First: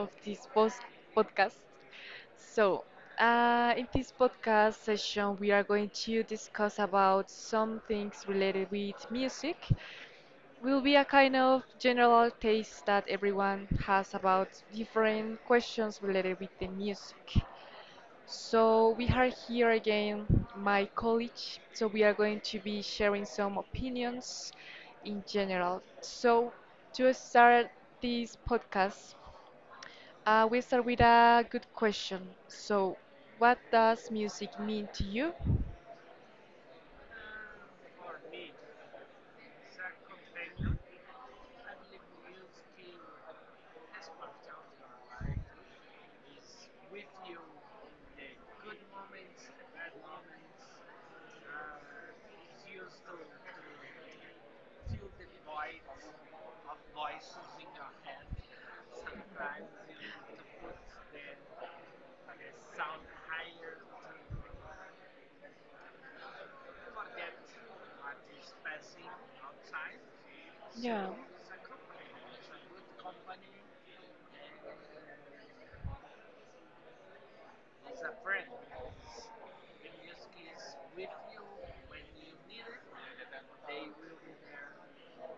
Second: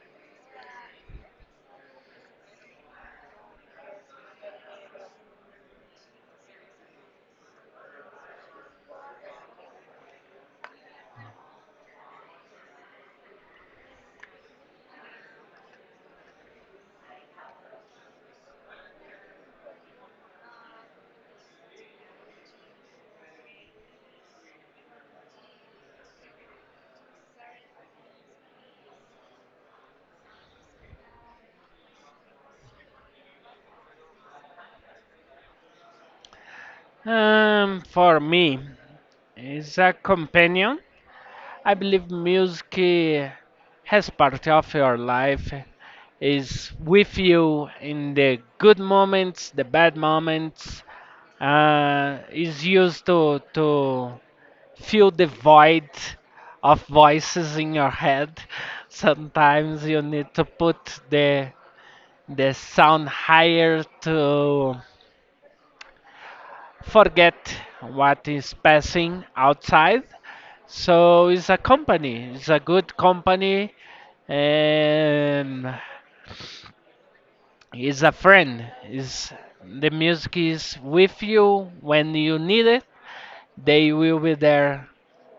of this post podcast. So, in this podcast session, we are going to discuss about some things related with music. Will be a kind of general taste that everyone has about different questions related with the music. So we are here again, my college. So we are going to be sharing some opinions in general. So to start this podcast, we start with a good question. So, what does music mean to you? For me, as a companion, I believe music has part of your life, is with you in the good moments, the bad moments, is used to fill the void of voices in your head. Sometimes you need to put the sound higher to forget what is passing outside. Yeah. So it's a company, it's a good company, and it's a friend. It's, the music is with you when you need it, they will be there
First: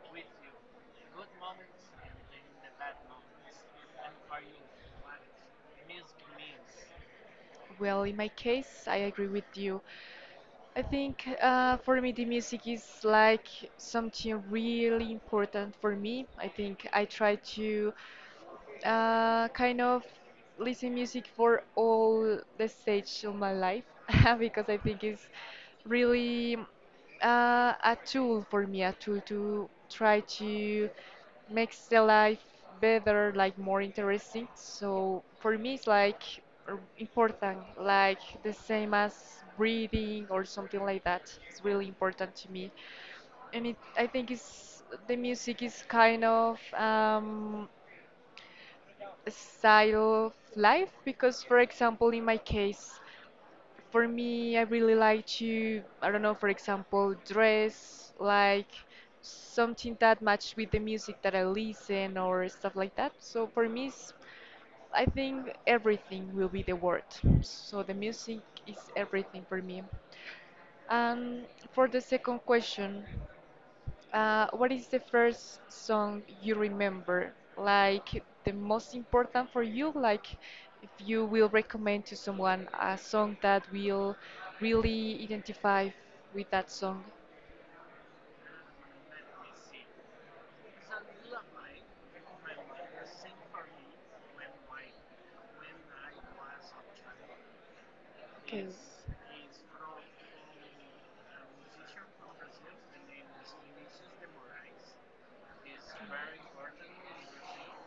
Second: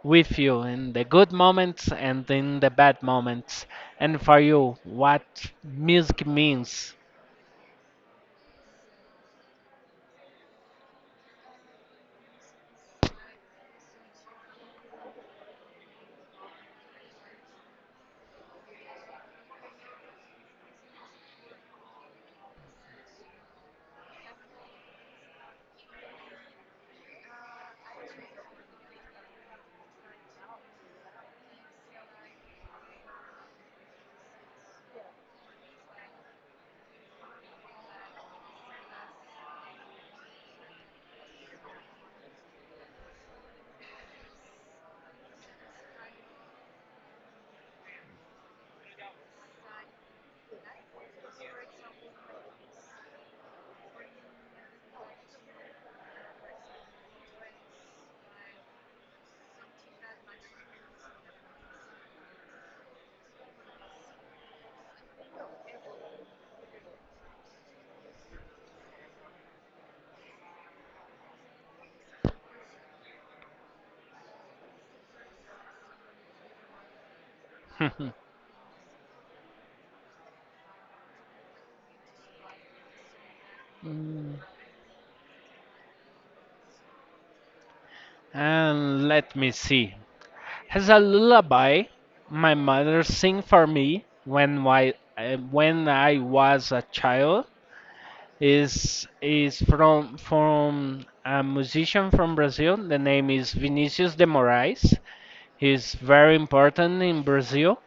with you in the good moments and in the bad moments. And for you, what music means. Well, in my case, I agree with you. I think for me, the music is like something really important for me. I think I try to kind of listen music for all the stage of my life because I think it's really a tool for me, a tool to try to make the life better, like more interesting. So for me, it's like important, like the same as breathing or something like that. It's really important to me and it I think it's the music is kind of style of life, because for example, in my case, for me, I really like to, I don't know, for example, dress like something that match with the music that I listen or stuff like that. So for me, it's, I think everything will be the word. So the music is everything for me. And for the second question, what is the first song you remember? Like the most important for you? Like if you will recommend to someone a song that will Mm, really identify with that song? and let me see. As a lullaby my mother sing for me when my when I was a child Okay. is from a musician from Brazil. The name is Vinicius de Moraes. He's very important in Brazil.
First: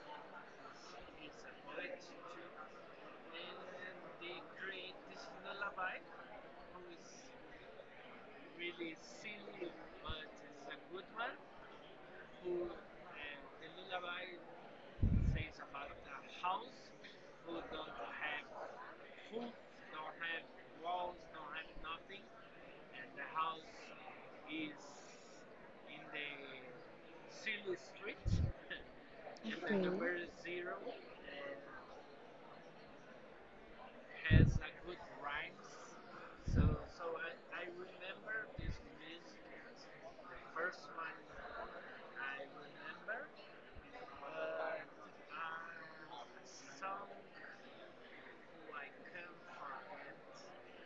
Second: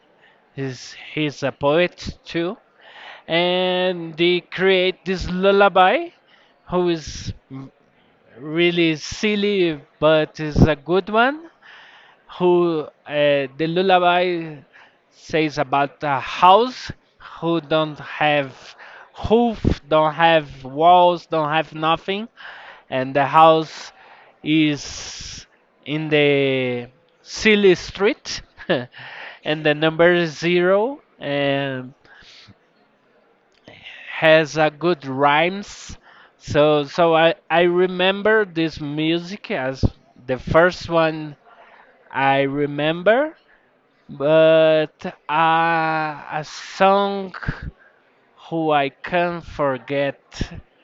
He's a poet too, and they create this lullaby, who is really silly but is a good one who the lullaby says about a house who don't have hoof, don't have walls, don't have nothing, and the house is in the silly street, and the number is Okay. zero and has a good rhymes. So so I remember this music as the first one I remember but a song who I can't forget.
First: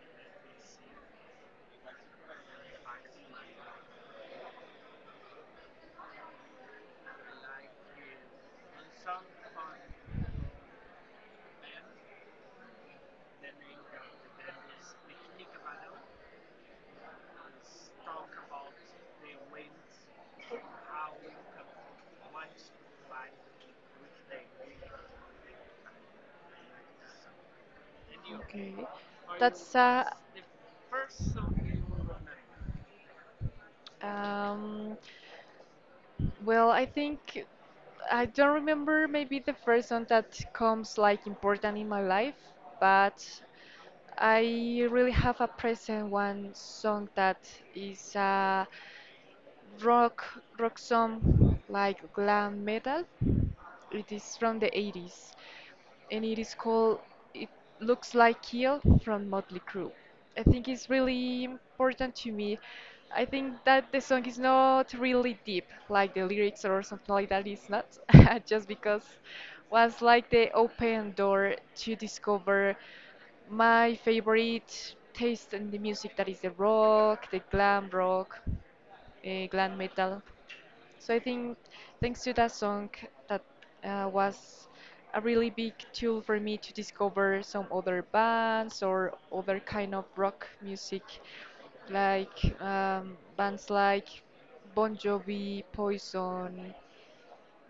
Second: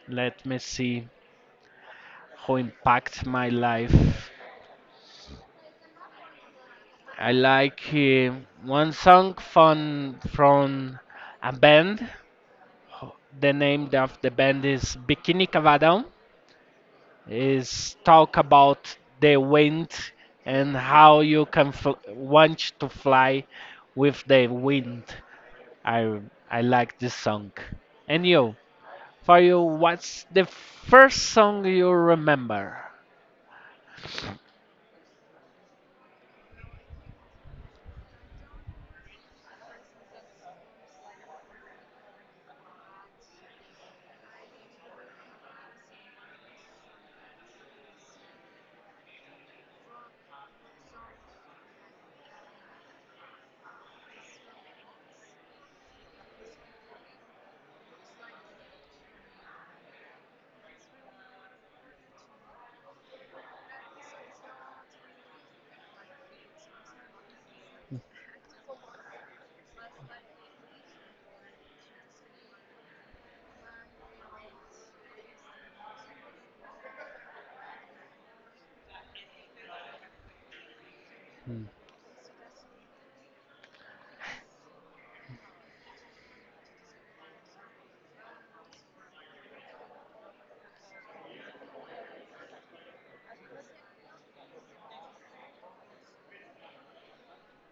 Let me see who impact my life. I like one song from a band. The name of the band is Bikini Cavadão. Is talk about the wind and how you can want to fly with the wind. I I like this song. And you? Okay. For you, That's what's the first song you remember? Um, well, I think I don't remember maybe the first one that comes like important in my life, but I really have a present one song that is a rock rock song like glam metal. It is from the 80s and it is called It Looks Like Kill from Motley Crue. I think it's really important to me. I think that the song is not really deep, like the lyrics or something like that is not, just because was like the open door to discover my favorite taste in the music, that is the rock, the glam rock, glam metal. So I think Mm. thanks to that song, that was a really big tool for me to discover some other bands or other kind of rock music, like bands like Bon Jovi, Poison,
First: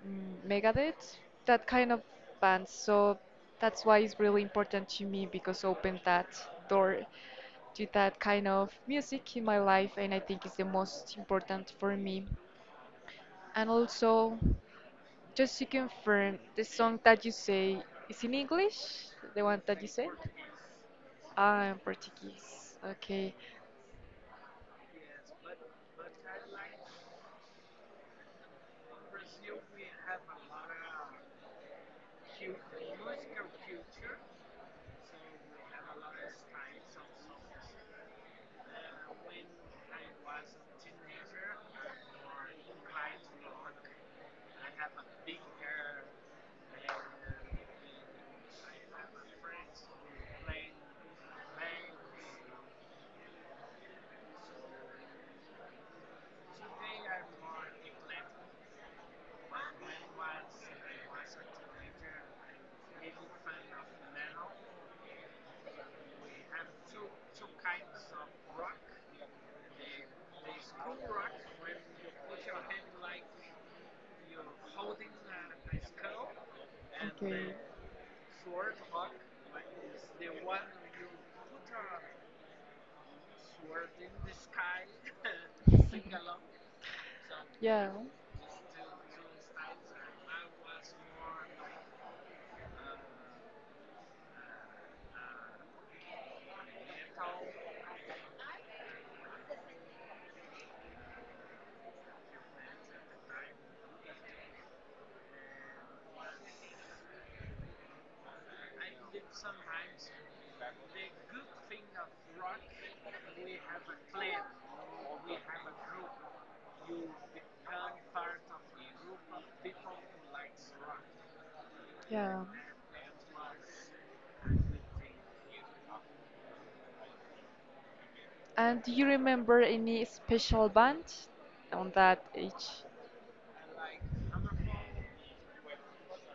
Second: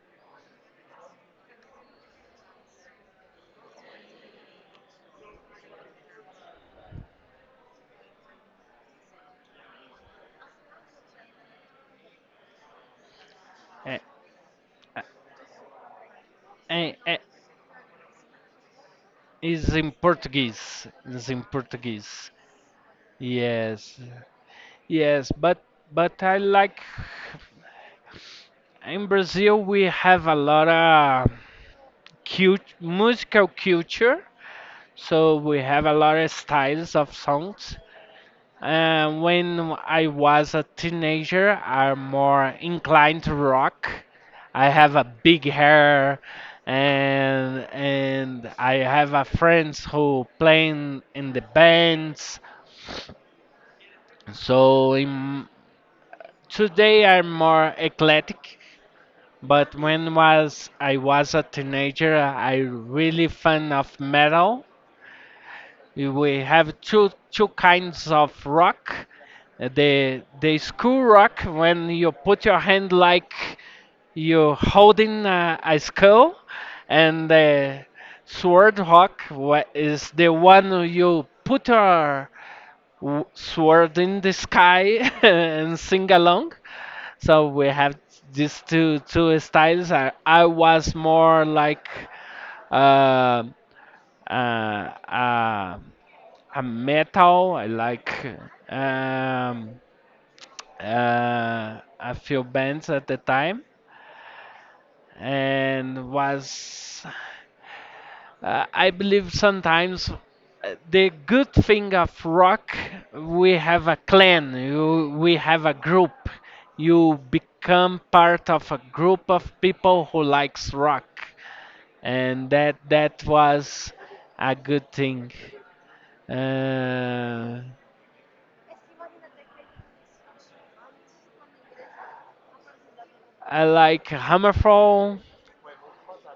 Megadeth, that kind of bands. So that's why it's really important to me, because opened that door do that kind of music in my life, and I think it's the most important for me. And Eh, also, just to confirm, the eh, song eh, that you say is in English, the one It's that you in said? Portuguese. It's in Ah, in Portuguese. Portuguese. Okay. Yes, yes, but I like in Brazil we have a lot of cute musical culture, so we have a lot of styles of songs. When I was a teenager, I'm more inclined to rock. I have a big hair, and I have a friends who playing in the bands. So in, today I'm more eclectic. But when was I was a teenager, I really fan of metal. Eh, we have two kinds of rock. The skull rock when you put your hand like you're holding a skull and Okay. the sword rock is the one where you put your sword in the sky and sing along so we Yeah, have these two styles I was more like uh, uh, uh, a metal. I like um, a few bands at the time, and was I believe sometimes the good thing of rock we have a clan, you, we have a group. You become part of a group of people who likes rock, yeah. and that was a good thing. Uh, And do you remember any special band on that age? I like Hammerfall.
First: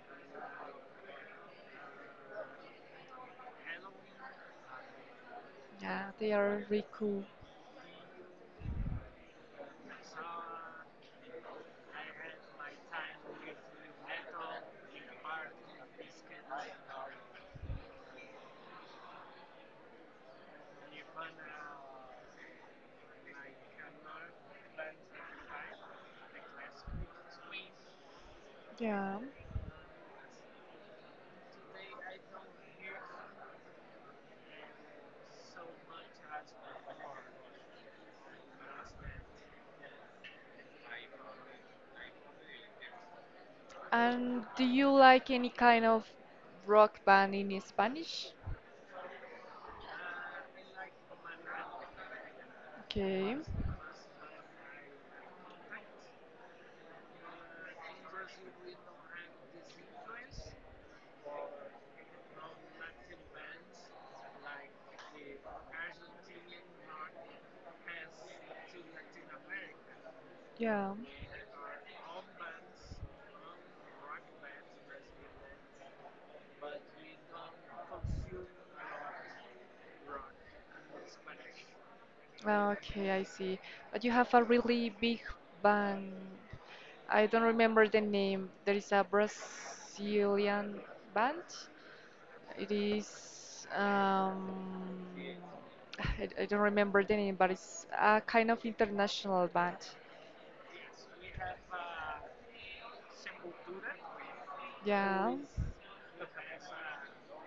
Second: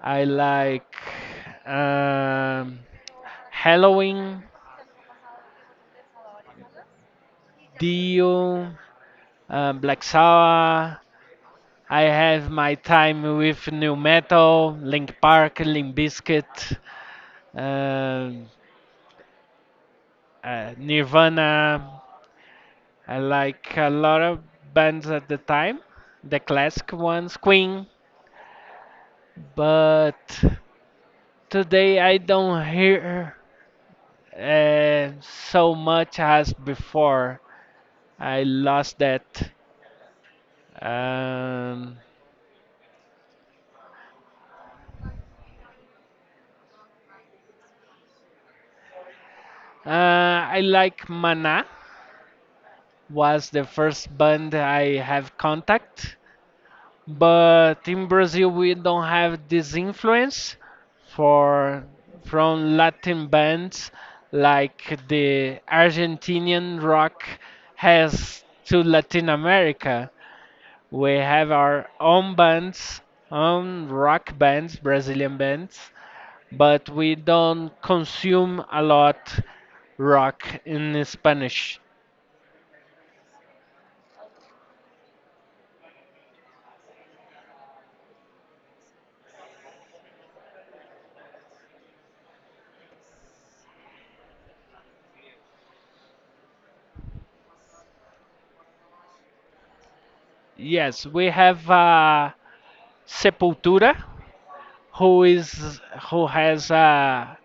I like um, Halloween, Yeah, they are really cool. Dio, Black Sabbath. I have my time with new metal, Link Park, Limp Bizkit, um, Nirvana. I like a lot of bands at the time, the classic ones, Queen. Yeah. But today I don't hear so much as before. I lost that. Um, And do you like any kind of rock band in Spanish? I like Mana. Okay. Was the first band I have contact, but in Brazil we don't have this influence for from Latin bands like the Argentinian rock has to Latin America. Yeah. We have our own bands, own rock bands, Brazilian bands, but we don't consume a lot rock in Spanish. Ah, okay, I see. But you have a really big band. I don't remember the name. There is a Brazilian band. It is um I don't remember the name, but it's a kind of international band. Yes, we have Sepultura, who Yeah. is who has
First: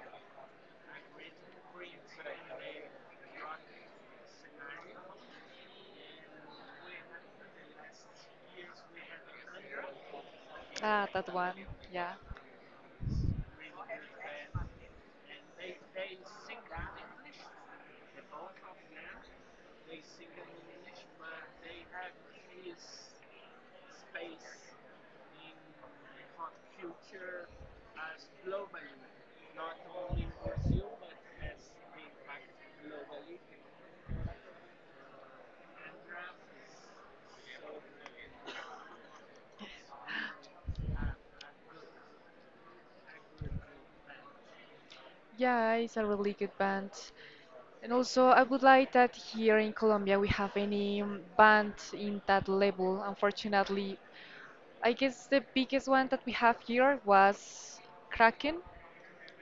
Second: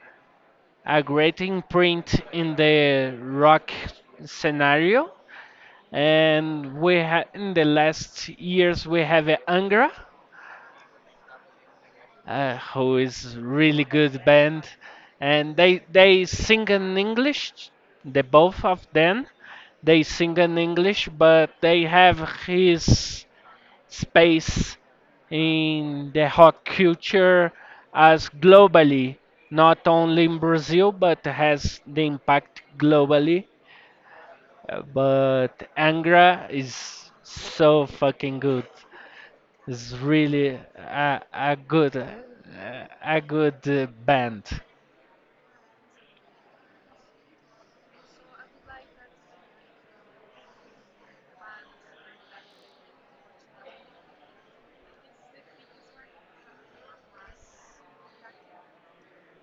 a great imprint in the rock scenario, and we ha in the last years we have Angra, Ah, that one. Yeah. Who is really good band, and they sing in English. The both of them, they sing in English, but they have his space in the rock culture as globally, not only in Brazil, but has the impact globally. But Angra is so fucking good. It's really a good band. Yeah, it's a really good band. And also, I would like that here in Colombia we have any band in that level. Unfortunately, I guess the biggest one that we have here was Kraken,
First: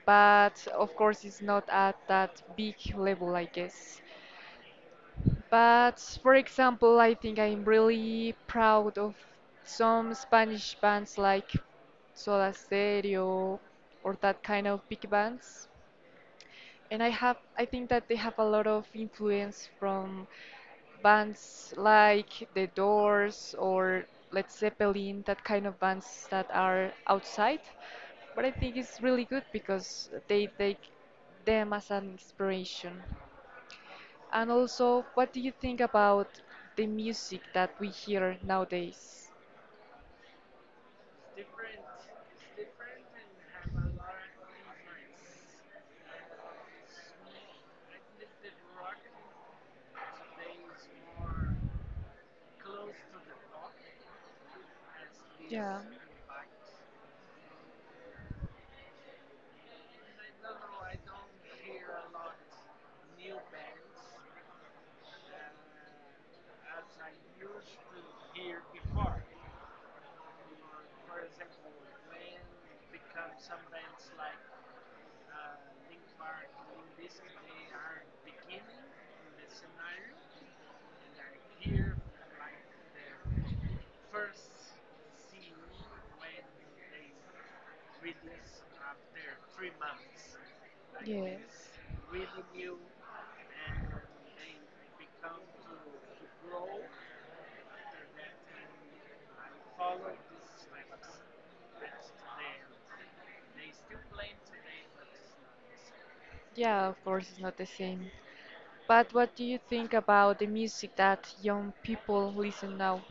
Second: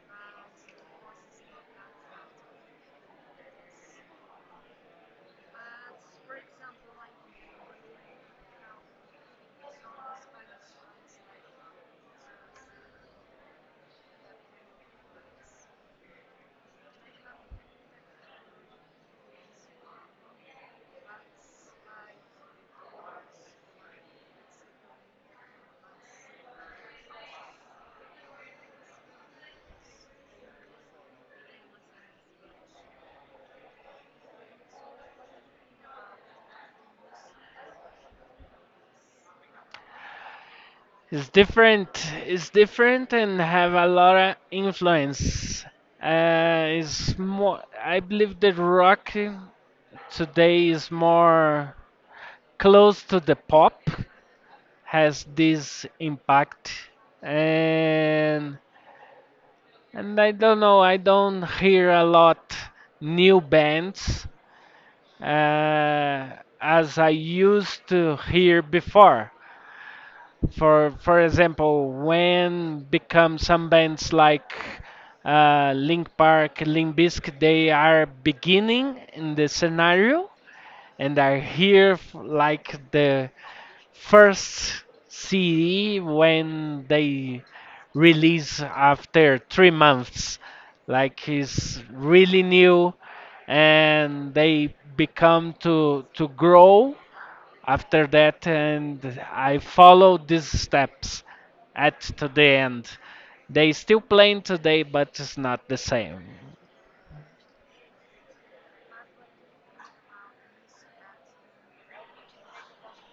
but of course it's not at that big level, I guess. But for example, I think I'm really proud of some Spanish bands like Soda Stereo or that kind of big bands. And I think that they have a lot of influence from bands like The Doors or Led Zeppelin, that kind of bands that are outside. But I think it's really good because they take them as an inspiration. And also, what do you think about the music that we hear nowadays? It's different. It's different and have a lot of influence. It's more. I believe that rock today is more close to the pop. Has Yeah. this impact and I don't know. I don't hear a lot new bands uh, as I used to hear before. For example, when become some bands like Link Park, Link Biscuit, they are beginning in the scenario and I hear like the first CD when they release after 3 months. Like it's really new, and they become to grow after that. And I follow these steps at to the end. They still playing today, but it's not the same. Yeah, of course, it's not the same. But what do you think about the music that young people listen now?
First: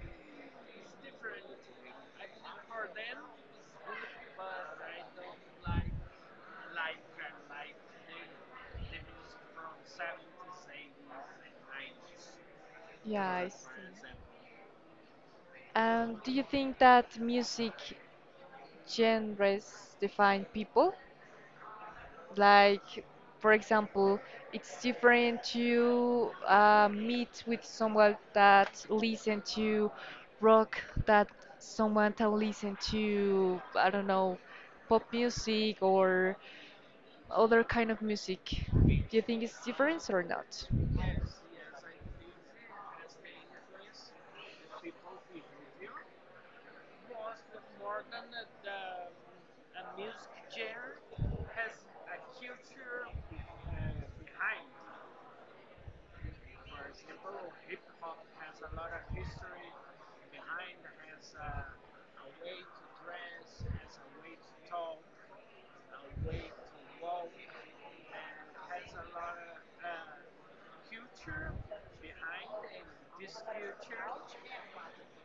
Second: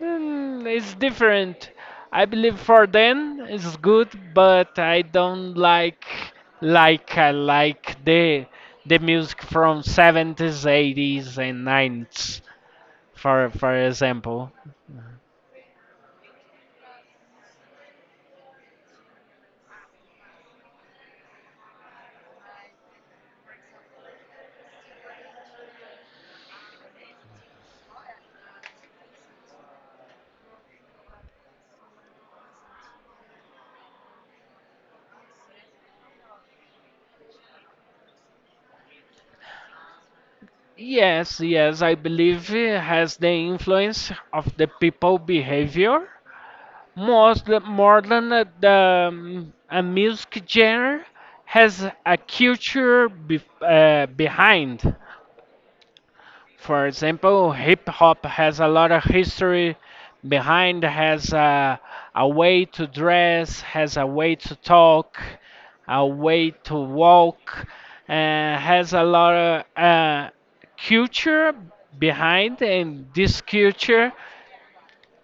Mm, it's different. I believe for them it's good, but I don't like I like the music from '70s, '80s, and '90s. Yeah, I see. For example, And do you think that music genres define people? Like, for example, it's different to meet with someone that listen to rock, that someone that listen to, I don't know, pop music or other kind of music. Do you think it's different or not? yes, yes, I believe it has the influence of the people behavior most more than the a music genre has a culture be, behind. For example, hip hop has a lot of history behind, has a way to dress, has a way to talk, a way to walk, and has a lot of culture behind, and this culture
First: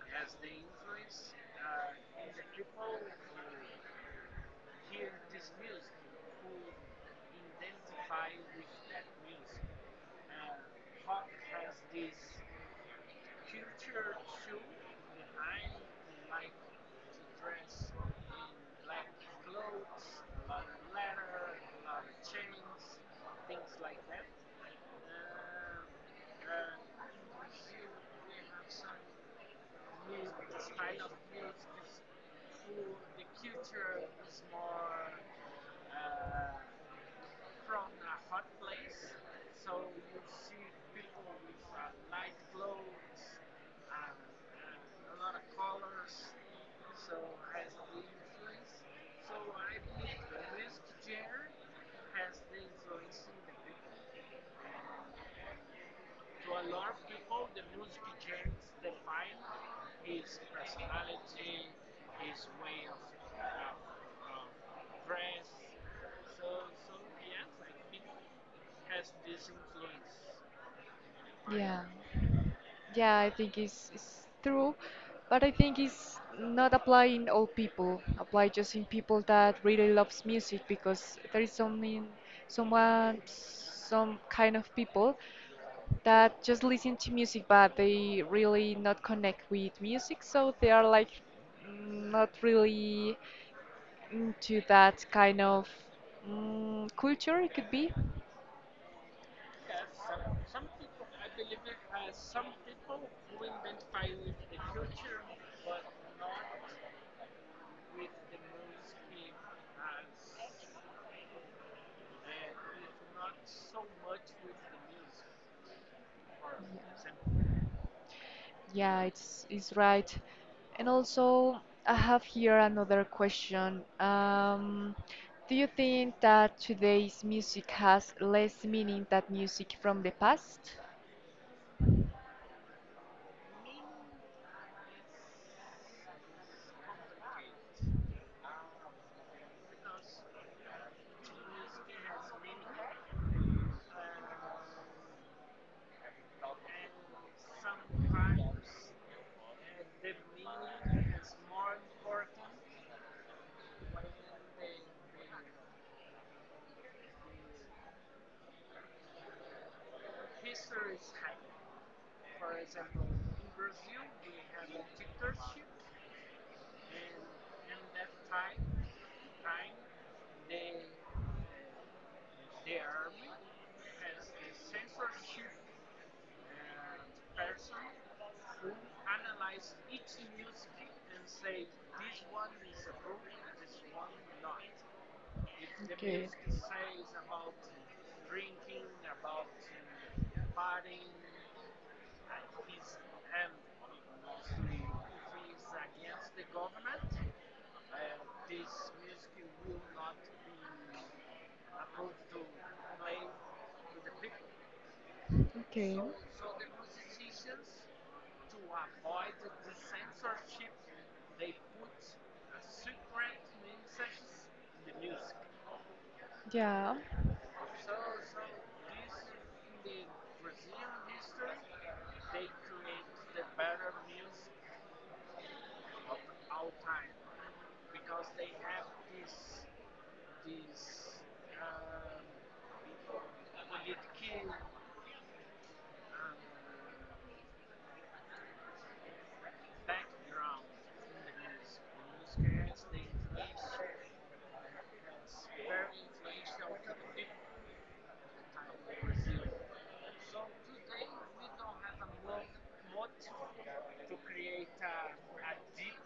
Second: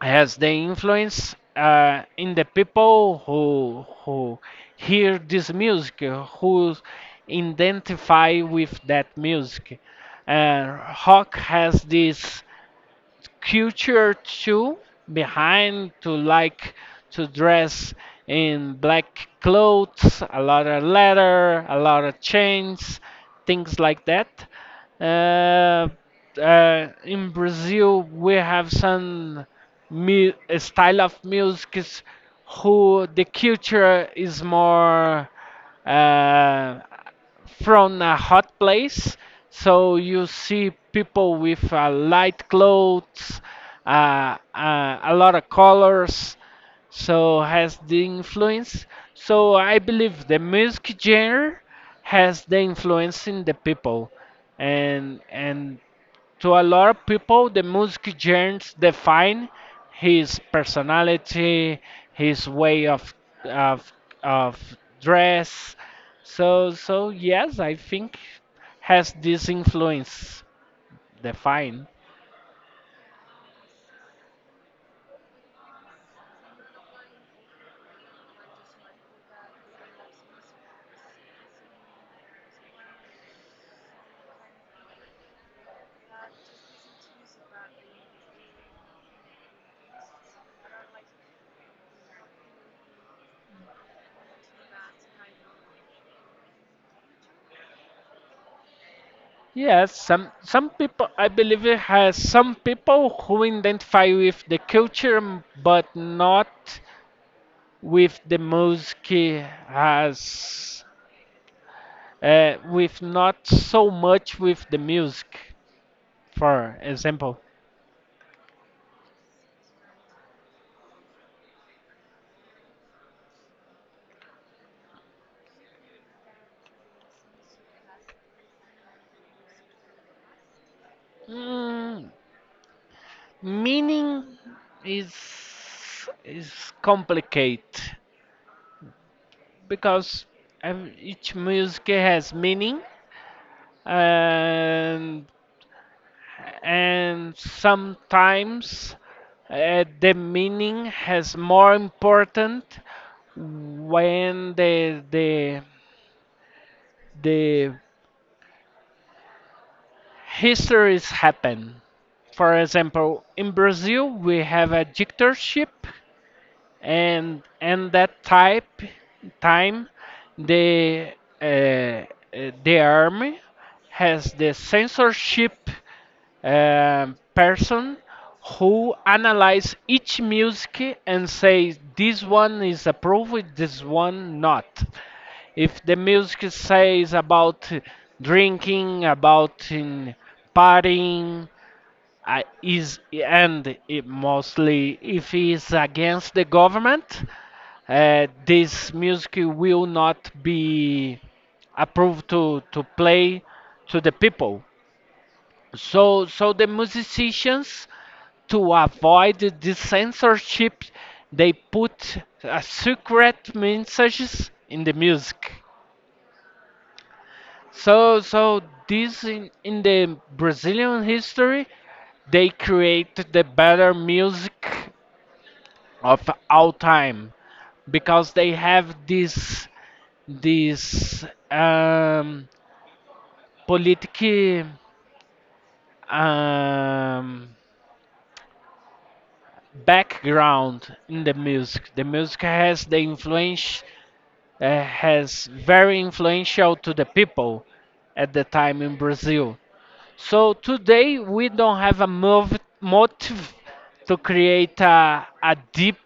has the influence in the people who hear this music, who identify with that music. Uh, rock has this culture too behind to like to dress in black clothes, a lot of leather, a lot of chains, things like that. Uh, in Brazil, we have some a style of music is who the culture is more uh, from a hot place. So you see people with light clothes, a lot of colors. So has the influence. So I believe the music genre has the influence in the people, and to a lot of people, the music genres define his personality, his way of of dress. So so yes, I think has this influence Yeah. define. Yeah, I think it's true, but I think it's not applying all people. Apply just in people that really loves music, because there is something, someone, some kind of people that just listen to music but they really not connect with music, so they are like not really into that kind of culture. It could be. Yes, some people I believe it has some people who identify with the culture but not with the music as with not so much with the music. For example, Yeah, it's right. And also, I have here another question. Do you think that today's music has less meaning than music from the past? mm, meaning is is complicated because each music has meaning and and sometimes the meaning has more important when the the histories happen. For example, in Brazil we have a dictatorship and that type time the uh, uh, the army has the censorship person who analyze each music and say this one is approved this one not if the Okay. music says about drinking about in partying I is and it mostly if it's against the government, this music will not be approved to play to the people. Okay. So so the musicians to avoid this censorship, they put secret messages in the music. Yeah. So, so this in the Brazilian history, they create the better music of all time because they have this this um, politic um, background in the music. The music has the influence has very influential to the people at the time in Brazil. So today we don't have a motive to create a deep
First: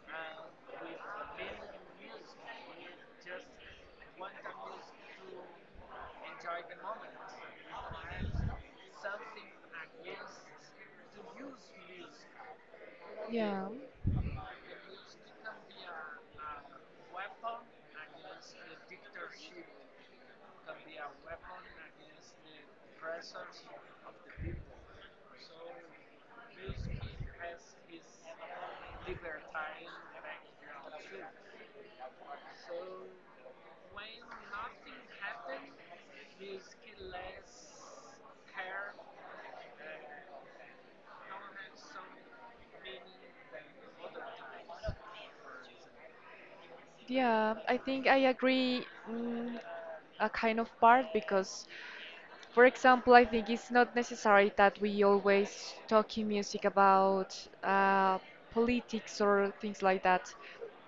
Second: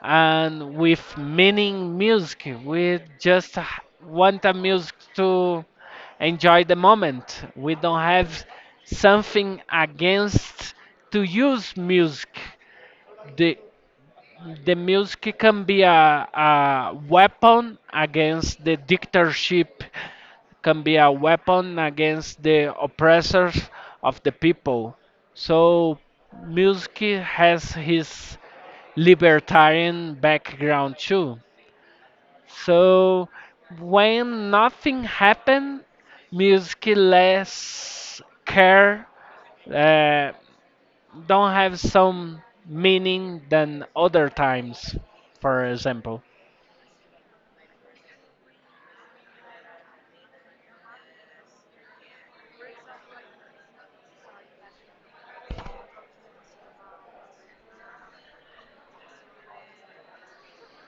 and with meaning music. We just want a music to enjoy the moment. We don't have something against to use music. The Yeah. the music can be a weapon against the dictatorship, can be a weapon against the oppressors of the people. So music has his libertarian background too. So when nothing happened, music less care. uh, don't have some meaning than other times, for example. Yeah. I think I agree mm, a kind of part, because for example, I think it's not necessary that we always talk in music about uh, politics or things like that.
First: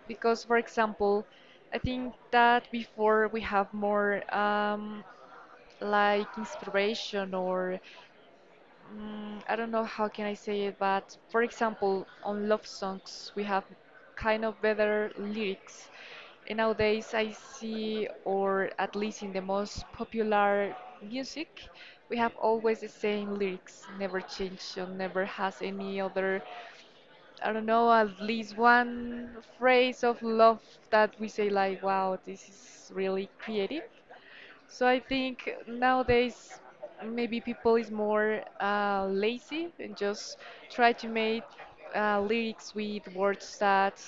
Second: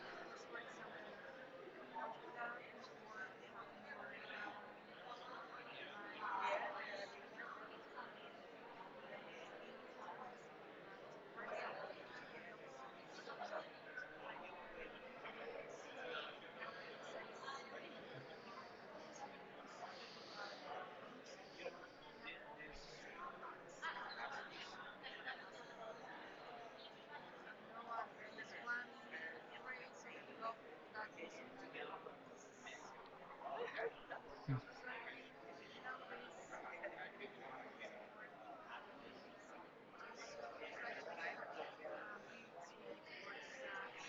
Because, for example, I think that before we have more like inspiration or I don't know how can I say it, but for example, on love songs we have kind of better lyrics. And nowadays I see, or at least in the most popular music, we have always the same lyrics, never change or never has any other, I don't know, at least one phrase of love that we say like, wow, this is really creative. So I think nowadays maybe people is more lazy and just try to make lyrics with words that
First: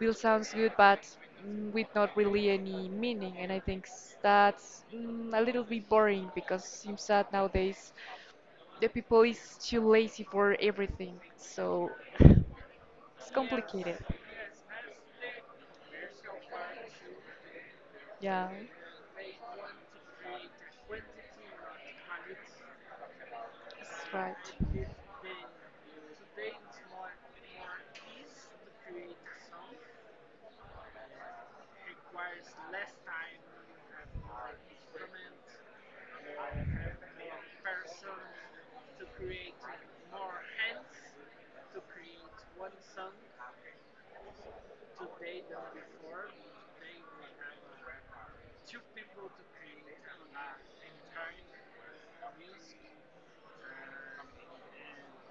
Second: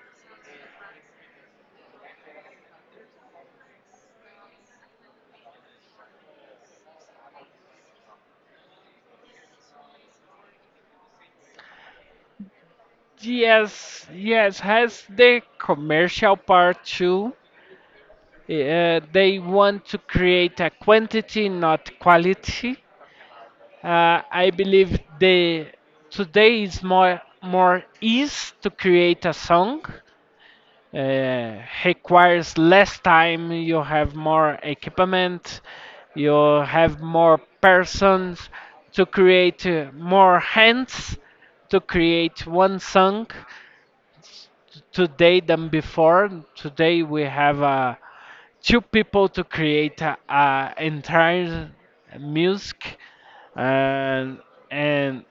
will sounds good but with not really any meaning. And I think that's a little bit boring because it seems that nowadays the people is too lazy for everything. So it's complicated. Yes, yes, has the commercial part too. Yeah, They want to create a quantity, not quality. that's right. I believe the today is more more ease to create a song requires less time you have more equipment you have more persons to create more hands to create one song today than before today we have two people to create a entire music and and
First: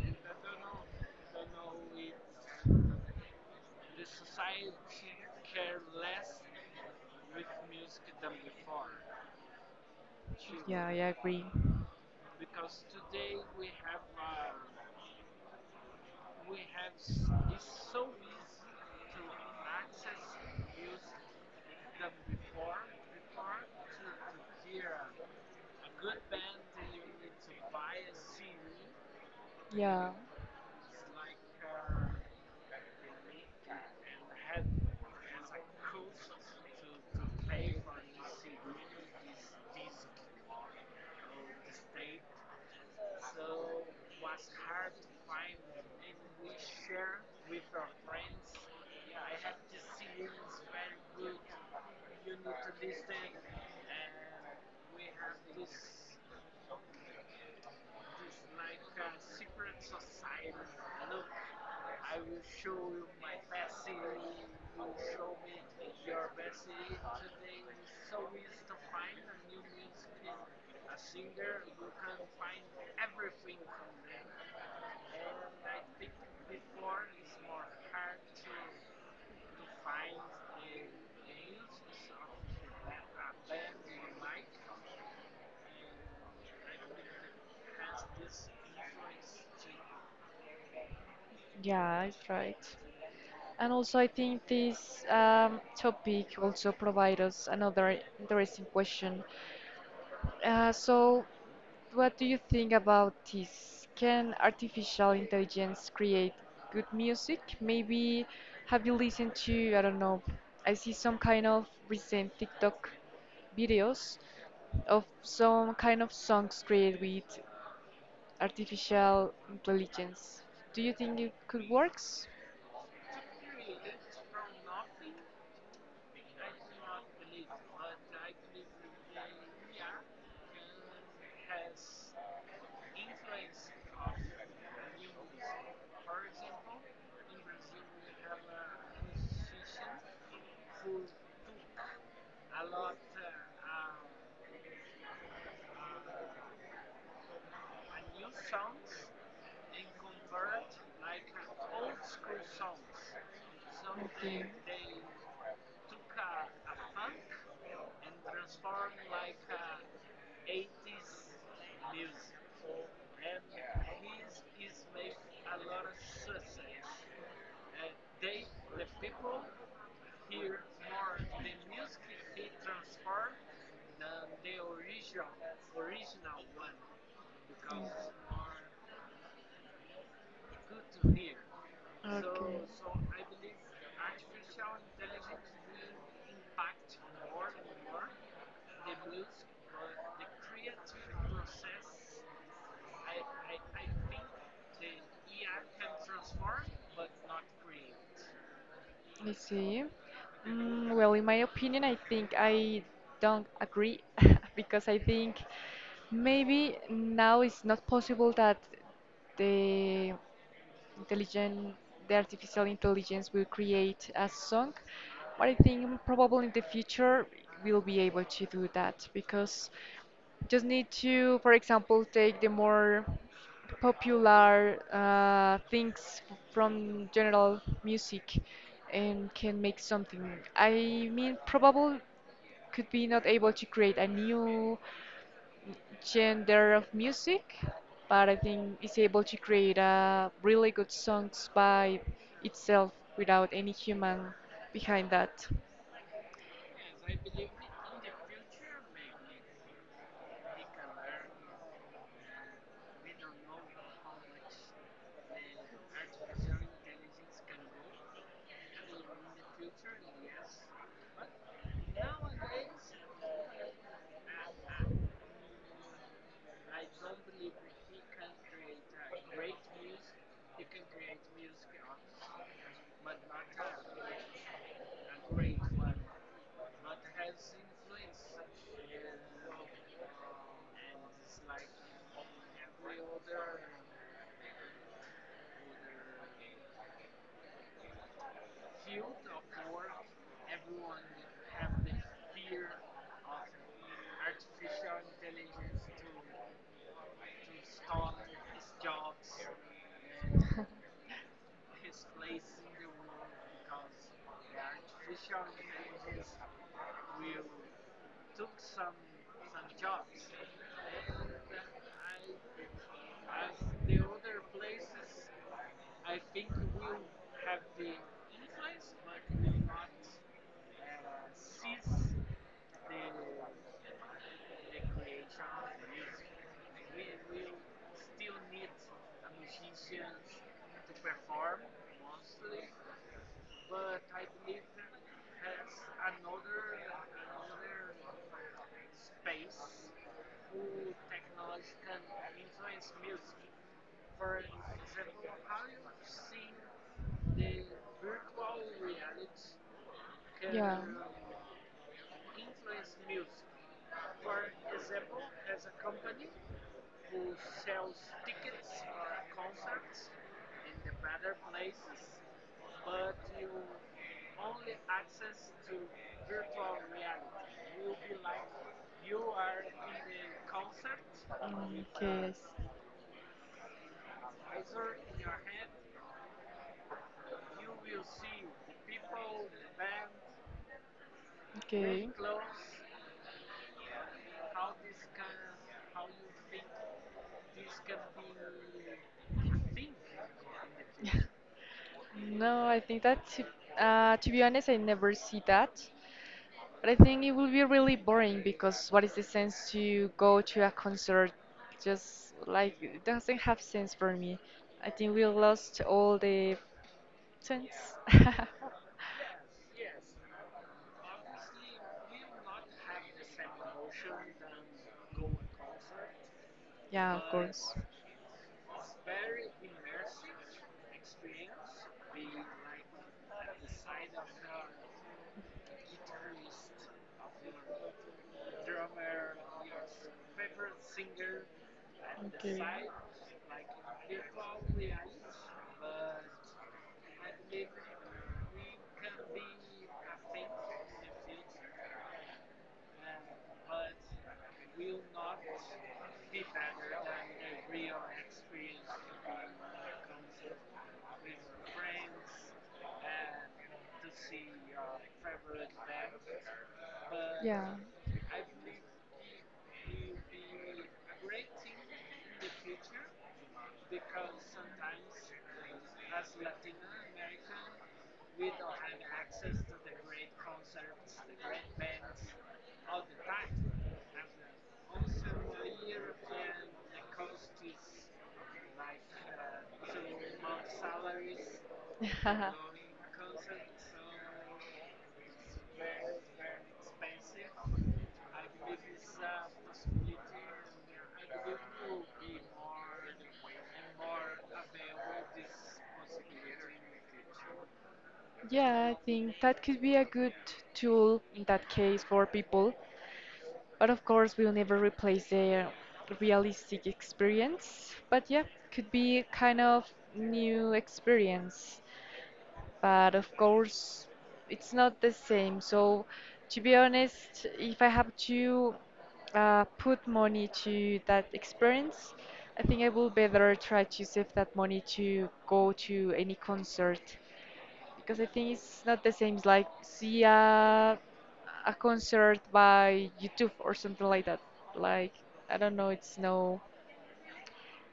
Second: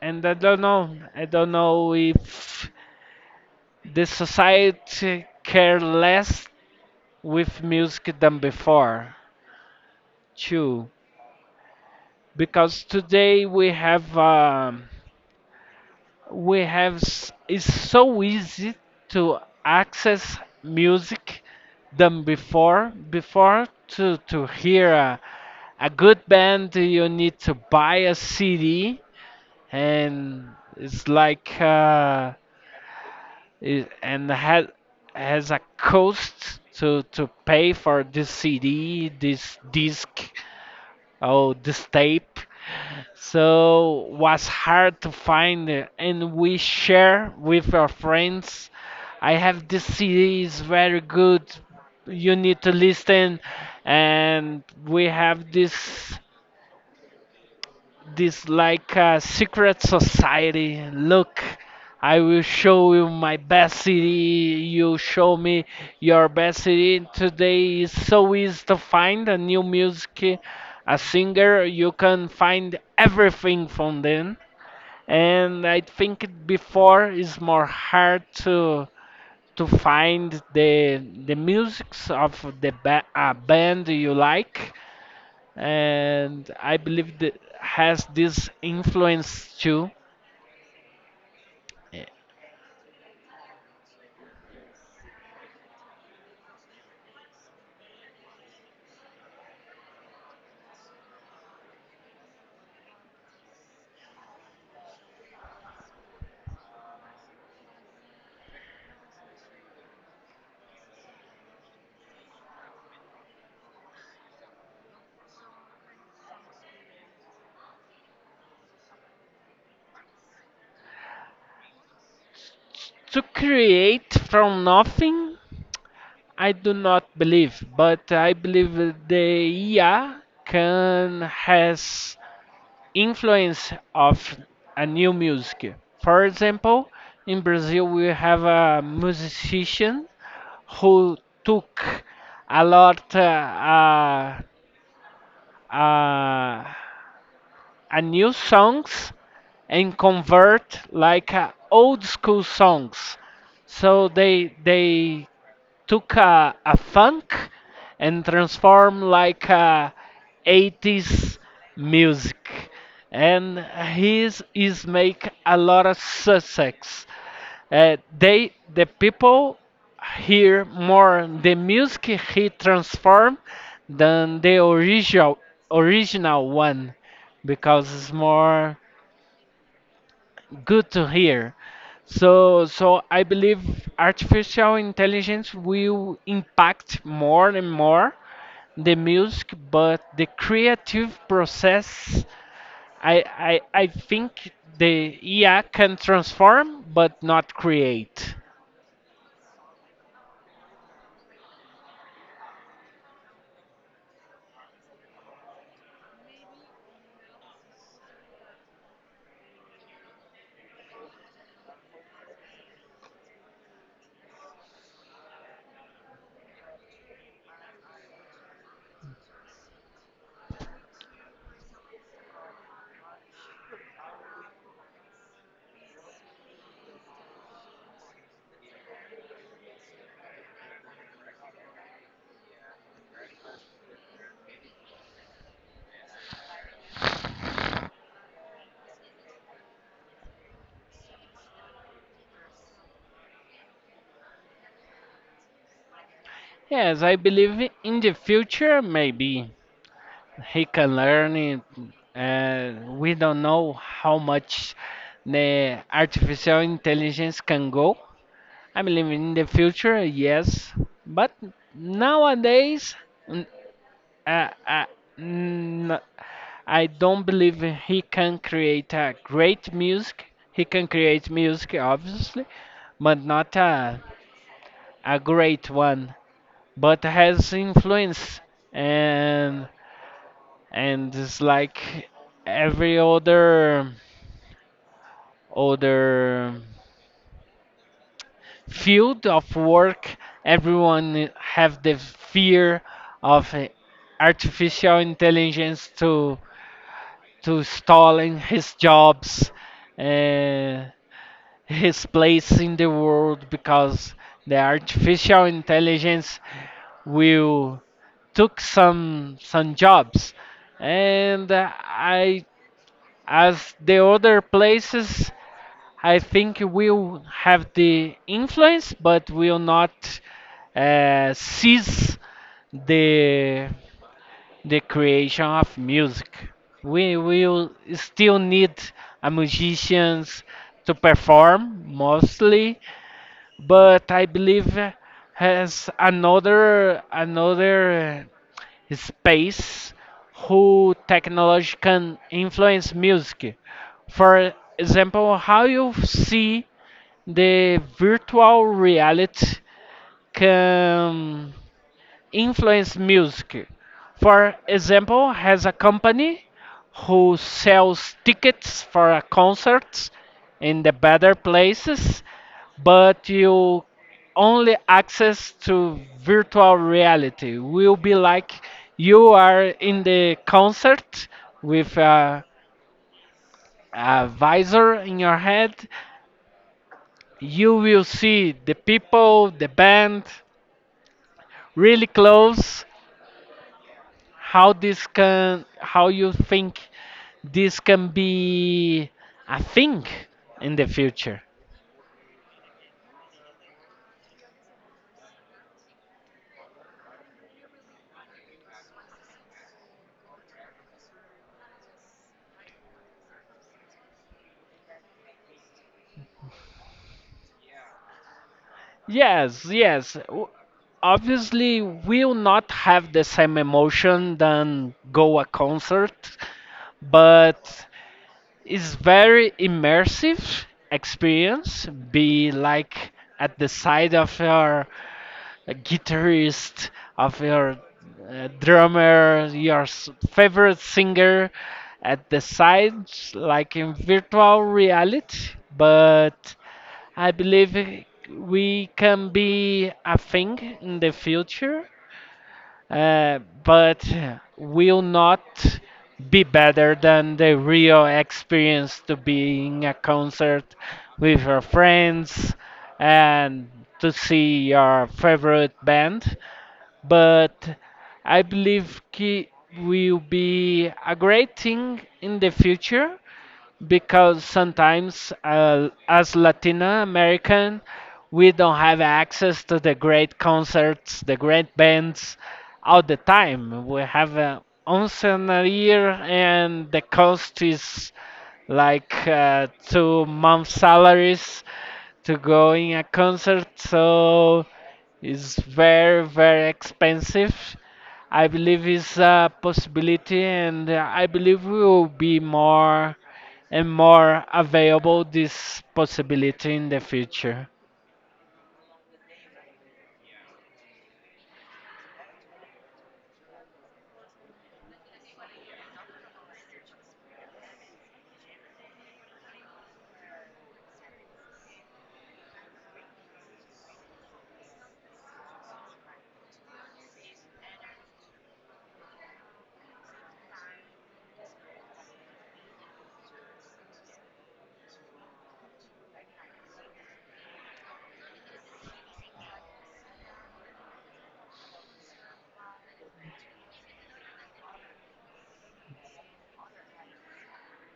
and I don't know if the society care less with music than before Yeah, too I agree. because today we have it's so easy to access music than before before to hear a good band you need to buy a cd Yeah, and it's like it, and had has a cost to pay for this cd this disc. Oh, this tape. So was hard to find it, and we share with our friends. I have this CD is very good. You need to listen, and we have this this like a secret society. Look, I will show you my best city. You show me your best city. Today is so easy to find a new music, a singer. You can find everything from them. And I think it before is more hard to find the musics of the a band you like and I believe that has this influence too. yeah, Eh, it's right. And also, I think this topic also provides us another interesting question. So, what do you think about this? Can artificial intelligence create good music? Maybe have you listened to, I don't know, I see some kind of recent TikTok videos of some kind of songs created with artificial intelligence. Do you think it could work? to create from nothing, I do not believe, but I believe the IA can has influence of a new music. For example, in Brazil we have a musician who took a lot uh, uh, a new songs and convert like old school songs so Okay. they took a funk and transformed like a 80s music and his is make a lot of success, they the people hear more the music he transformed than the original one because it's more. Good to hear. So I believe artificial intelligence will impact more and more the music, but the creative Okay. process, I think the IA can transform but not create. I see. Mm, well, in my opinion, I think I don't agree because I think maybe now it's not possible that the intelligent, the artificial intelligence will create a song. But I think probably in the future we'll be able to do that, because just need to, for example, take the more popular things from general music and can make something. I mean, probably could be not able to create a new genre of music, but I think it's able to create a really good songs by itself without any human behind that. Yes, I believe in the future maybe he can learn it. We don't know how much the artificial intelligence can go. I believe in the future, yes, but nowadays, n- uh, uh, n- I don't believe he can create a great music. He can create music, obviously, but not a, a great one. But has influence and and it's like every other field of work, everyone have the fear of artificial intelligence to stalling his jobs, uh, his place in the world because the artificial intelligence will took some jobs and I as the other places I think we'll have the influence, but will not seize the the creation of music. We will still need a musicians to perform mostly, but I believe has another space who technology can influence music. For example, how you see the virtual reality Yeah. can influence music. For example, has a company who sells tickets for a concerts in the better places, but you only access to virtual reality. Will be like you are in the concert Mm, with okay. A visor in your head. You will see the people, the band really Okay. close. How this can, how you think this can be a thing in the future? No, I think that to be honest, I never see that. But I think it will be really boring because what is the sense to go to a concert? Just like it doesn't have sense for me. I think we lost all the sense. Yes, yes. Obviously we'll not have the same emotion than go a concert, Yeah, of but course. it's very immersive experience. Be like at the side of your guitarist, of your drummer, your favorite singer, at the Okay. side, like in virtual reality. But I believe we can be a thing in the future, but will not be better than the real experience to being a concert with your friends and to see your favorite band, Yeah. but I believe Ki will be a great thing in the future because sometimes, as Latino American we don't have access to the great concerts, the great bands all the time. We have, once in a year and the cost is like, 2 month salaries to go in a concert. So it's very, very Yeah. expensive. I believe it's a possibility, and I believe we will be more and more available this possibility in the future. Yeah, I think that could be a good tool in that case for people, but of course we'll never replace the realistic experience. But yeah, could be kind of new experience, but of course it's not the same. So to be honest, if I have to put money to that experience, I think I will better try to save that money to go to any concert, because I think it's not the same. It's like see a concert by YouTube or something like that. Like I don't know, it's no,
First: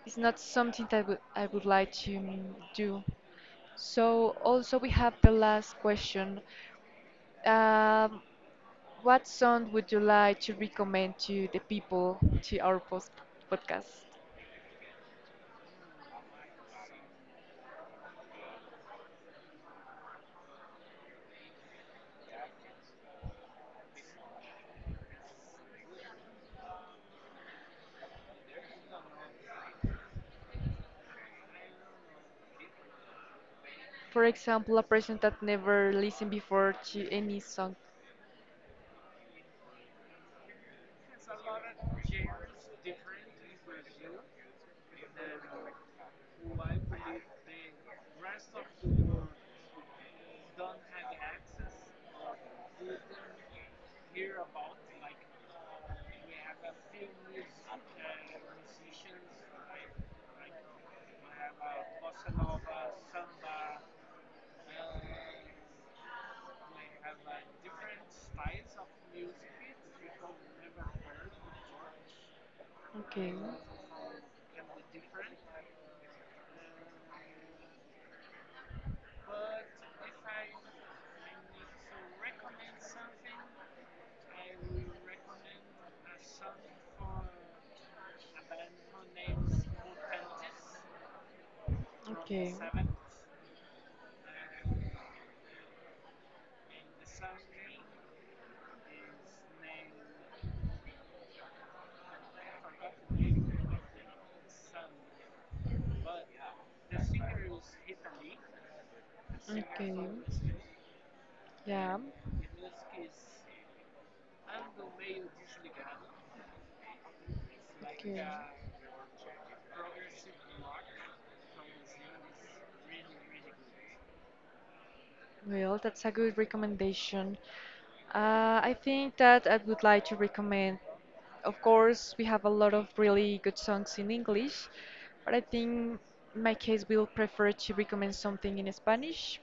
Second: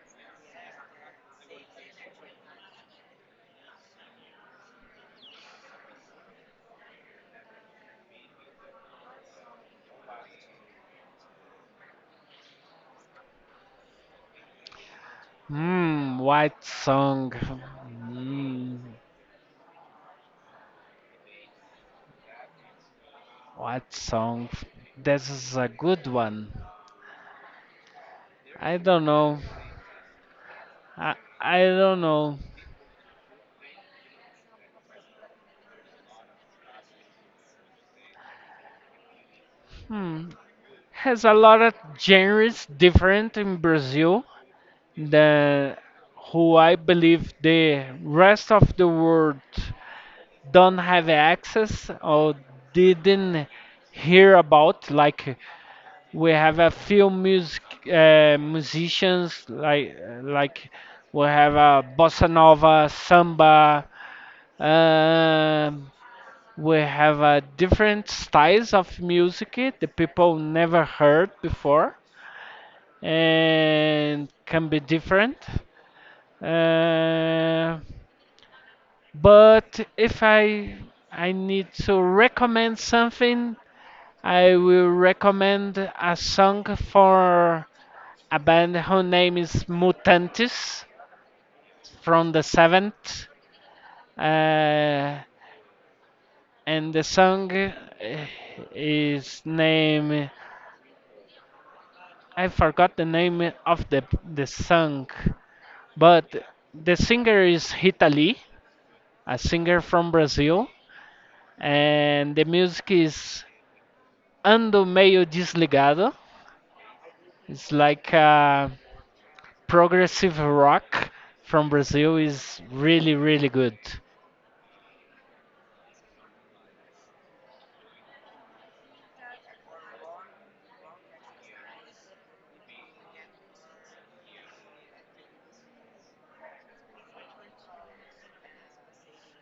it's not something that would, I would like to do. So also we have the last question. Um, what song would you like to recommend to the people to our post podcast? What song? Hmm, what song? This is a good one. I don't know. I, I don't know. For example, a person that never listened before to any song. Hmm. Has a lot of genres different in Brazil. The who I believe the rest of the world don't have access or didn't hear about. Like we have a few music musicians like like we have a bossa nova, samba. Um, we have different styles of music the people never heard before Okay, and can be different. Uh, but if I I need to recommend something, I will recommend a song for a band whose name is Mutantes from the okay, seventh, uh, and the song, is name, I forgot the name of the song, but the singer is Rita Lee, a singer okay, from Brazil, yeah, and the music is Ando Meio Desligado. It's like, okay. Progressive rock from Brazil is really really good. Well, that's a good recommendation. I think that I would like to recommend, of course, we have a lot of really good songs in English, but I think in my case we'll prefer to recommend something in Spanish.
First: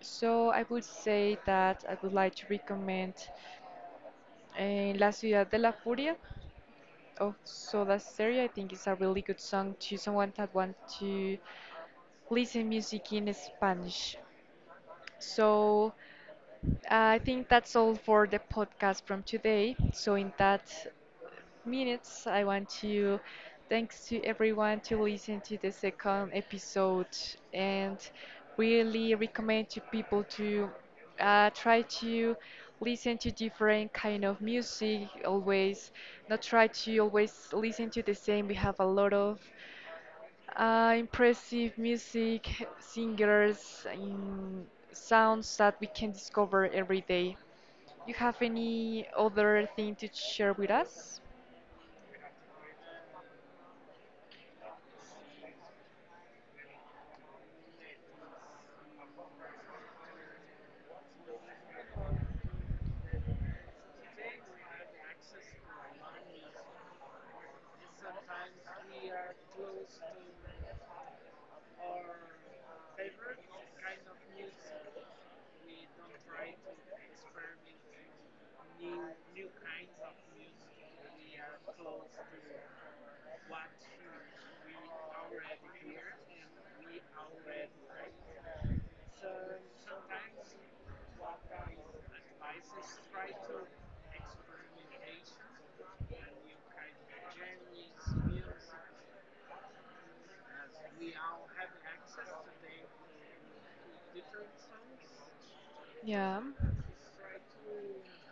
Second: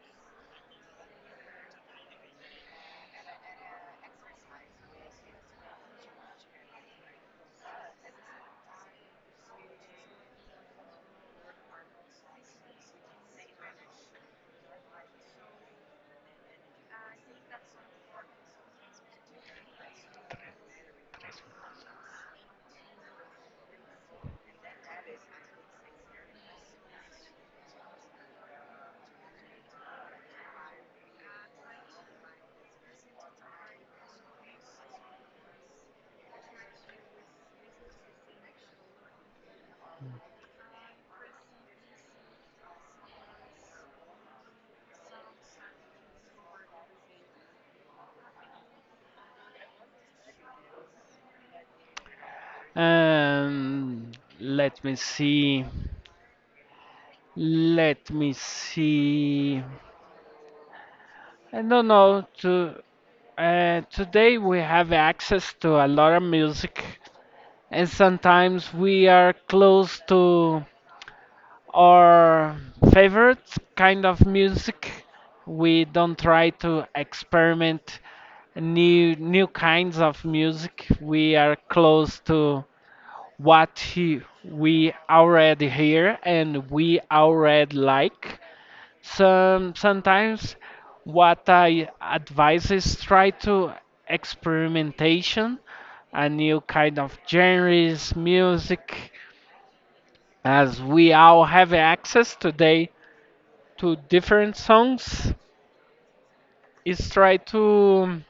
So I would say that I would like to recommend La Ciudad de la Furia of Soda Stereo. I think it's a really good song to someone that wants to listen music in Spanish. So I think that's all for the podcast from today. So in that minutes, I want to thanks to everyone to listen to the second episode and really recommend to people to try to listen to different kind of music always, not try to always listen to the same. We have a lot of impressive music, singers in sounds that we can discover every day. You have any other thing to share with us? And let me see. Let me see. I don't know. To, today we have access to a lot of music, and sometimes we are close to our favorite kind of music. We don't try to experiment new kinds of music. We are close to what he, we already hear and we already like. Sometimes what I advise is try to experimentation, a new kind of genres, music, as we all have access today to different songs, Yeah. is try to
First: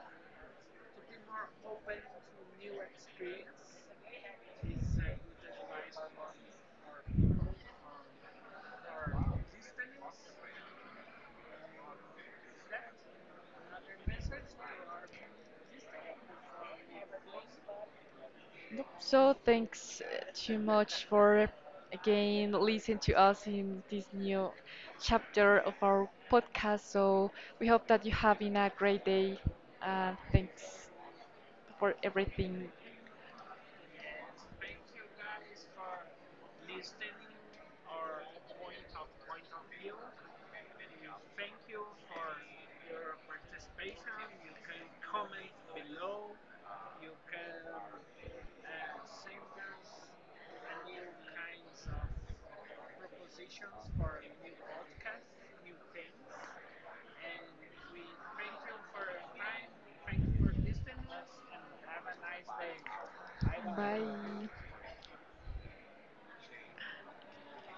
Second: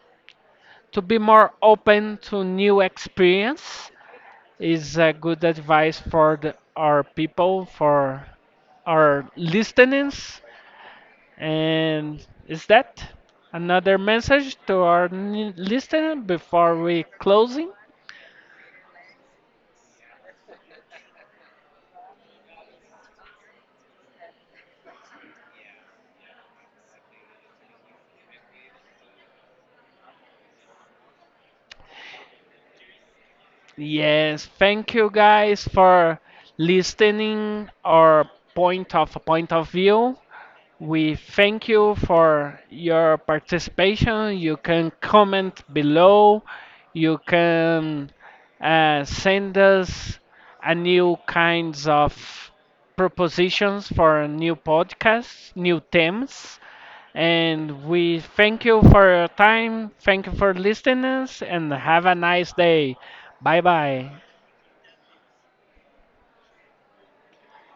be more open to new experience, is a good advice for the, our people for our listeners. And is that another message to our listener before we closing? Nope. So thanks too much for again listening to us in this new chapter of our podcast. So we hope that you're having a great day, and thanks for everything. yes, thank you guys for listening our point of view. We thank you for your participation. You can comment below. You can send us a new kinds of propositions for new podcasts, new themes. And we thank you for your time. Thank you for listening us and have a nice day. Bye bye. Bye.